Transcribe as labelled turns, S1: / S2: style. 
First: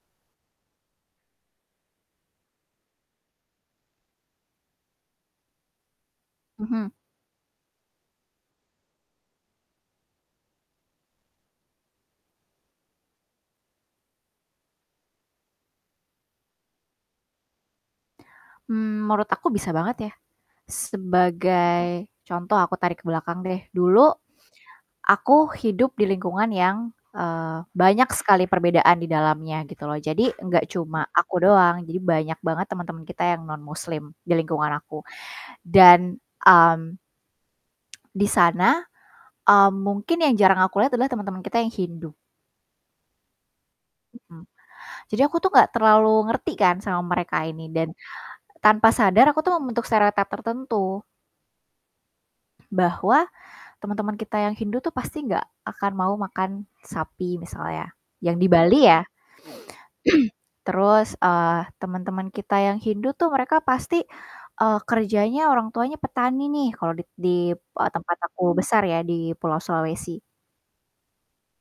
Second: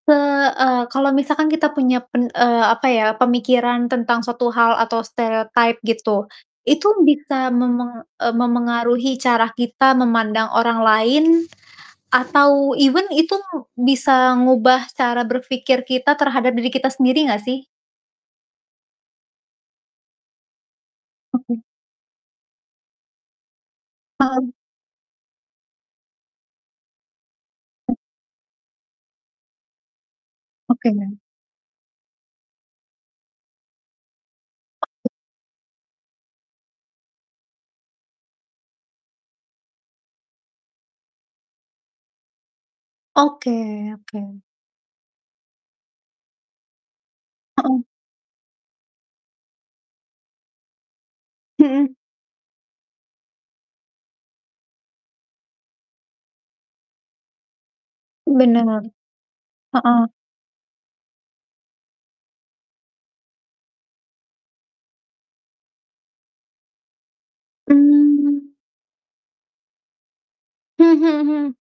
S1: Heeh, kalau misalkan kita punya pen eee, apa ya, pemikiran tentang suatu hal atau stereotype gitu, itu
S2: Mhm.
S1: bisa memeng eee, memengaruhi cara kita memandang orang lain atau even itu bisa ngubah cara berpikir kita terhadap diri kita sendiri nggak sih?
S2: Hmm, menurut aku bisa banget ya.
S1: Oke.
S2: Sebagai contoh, aku tarik ke belakang deh. Dulu
S1: Hmm.
S2: aku hidup di lingkungan yang, eee, banyak sekali perbedaan di dalamnya gitu loh, jadi enggak
S1: Oke.
S2: cuma aku doang, jadi banyak banget teman-teman kita yang nonmuslim di lingkungan aku dan, mmm di sana, mmm, mungkin yang jarang aku lihat adalah teman-teman kita yang Hindu.
S1: Oke oke.
S2: Mhm. Jadi aku tuh gak terlalu ngerti kan sama mereka ini
S1: Mhm.
S2: dan tanpa sadar aku tuh membentuk stereotype tertentu.
S1: Mhm.
S2: Bahwa teman-teman kita yang Hindu tuh, pasti nggak akan mau makan sapi misalnya, yang di
S1: Bener,
S2: Bali ya.
S1: heeh.
S2: Terus, eee, teman-teman kita yang Hindu tuh mereka pasti, eee, kerjanya orang tuanya petani nih, kalau di di, eee, tempat
S1: Mmm.
S2: aku besar ya, di Pulau Sulawesi.
S1: Hmm hmm hmm.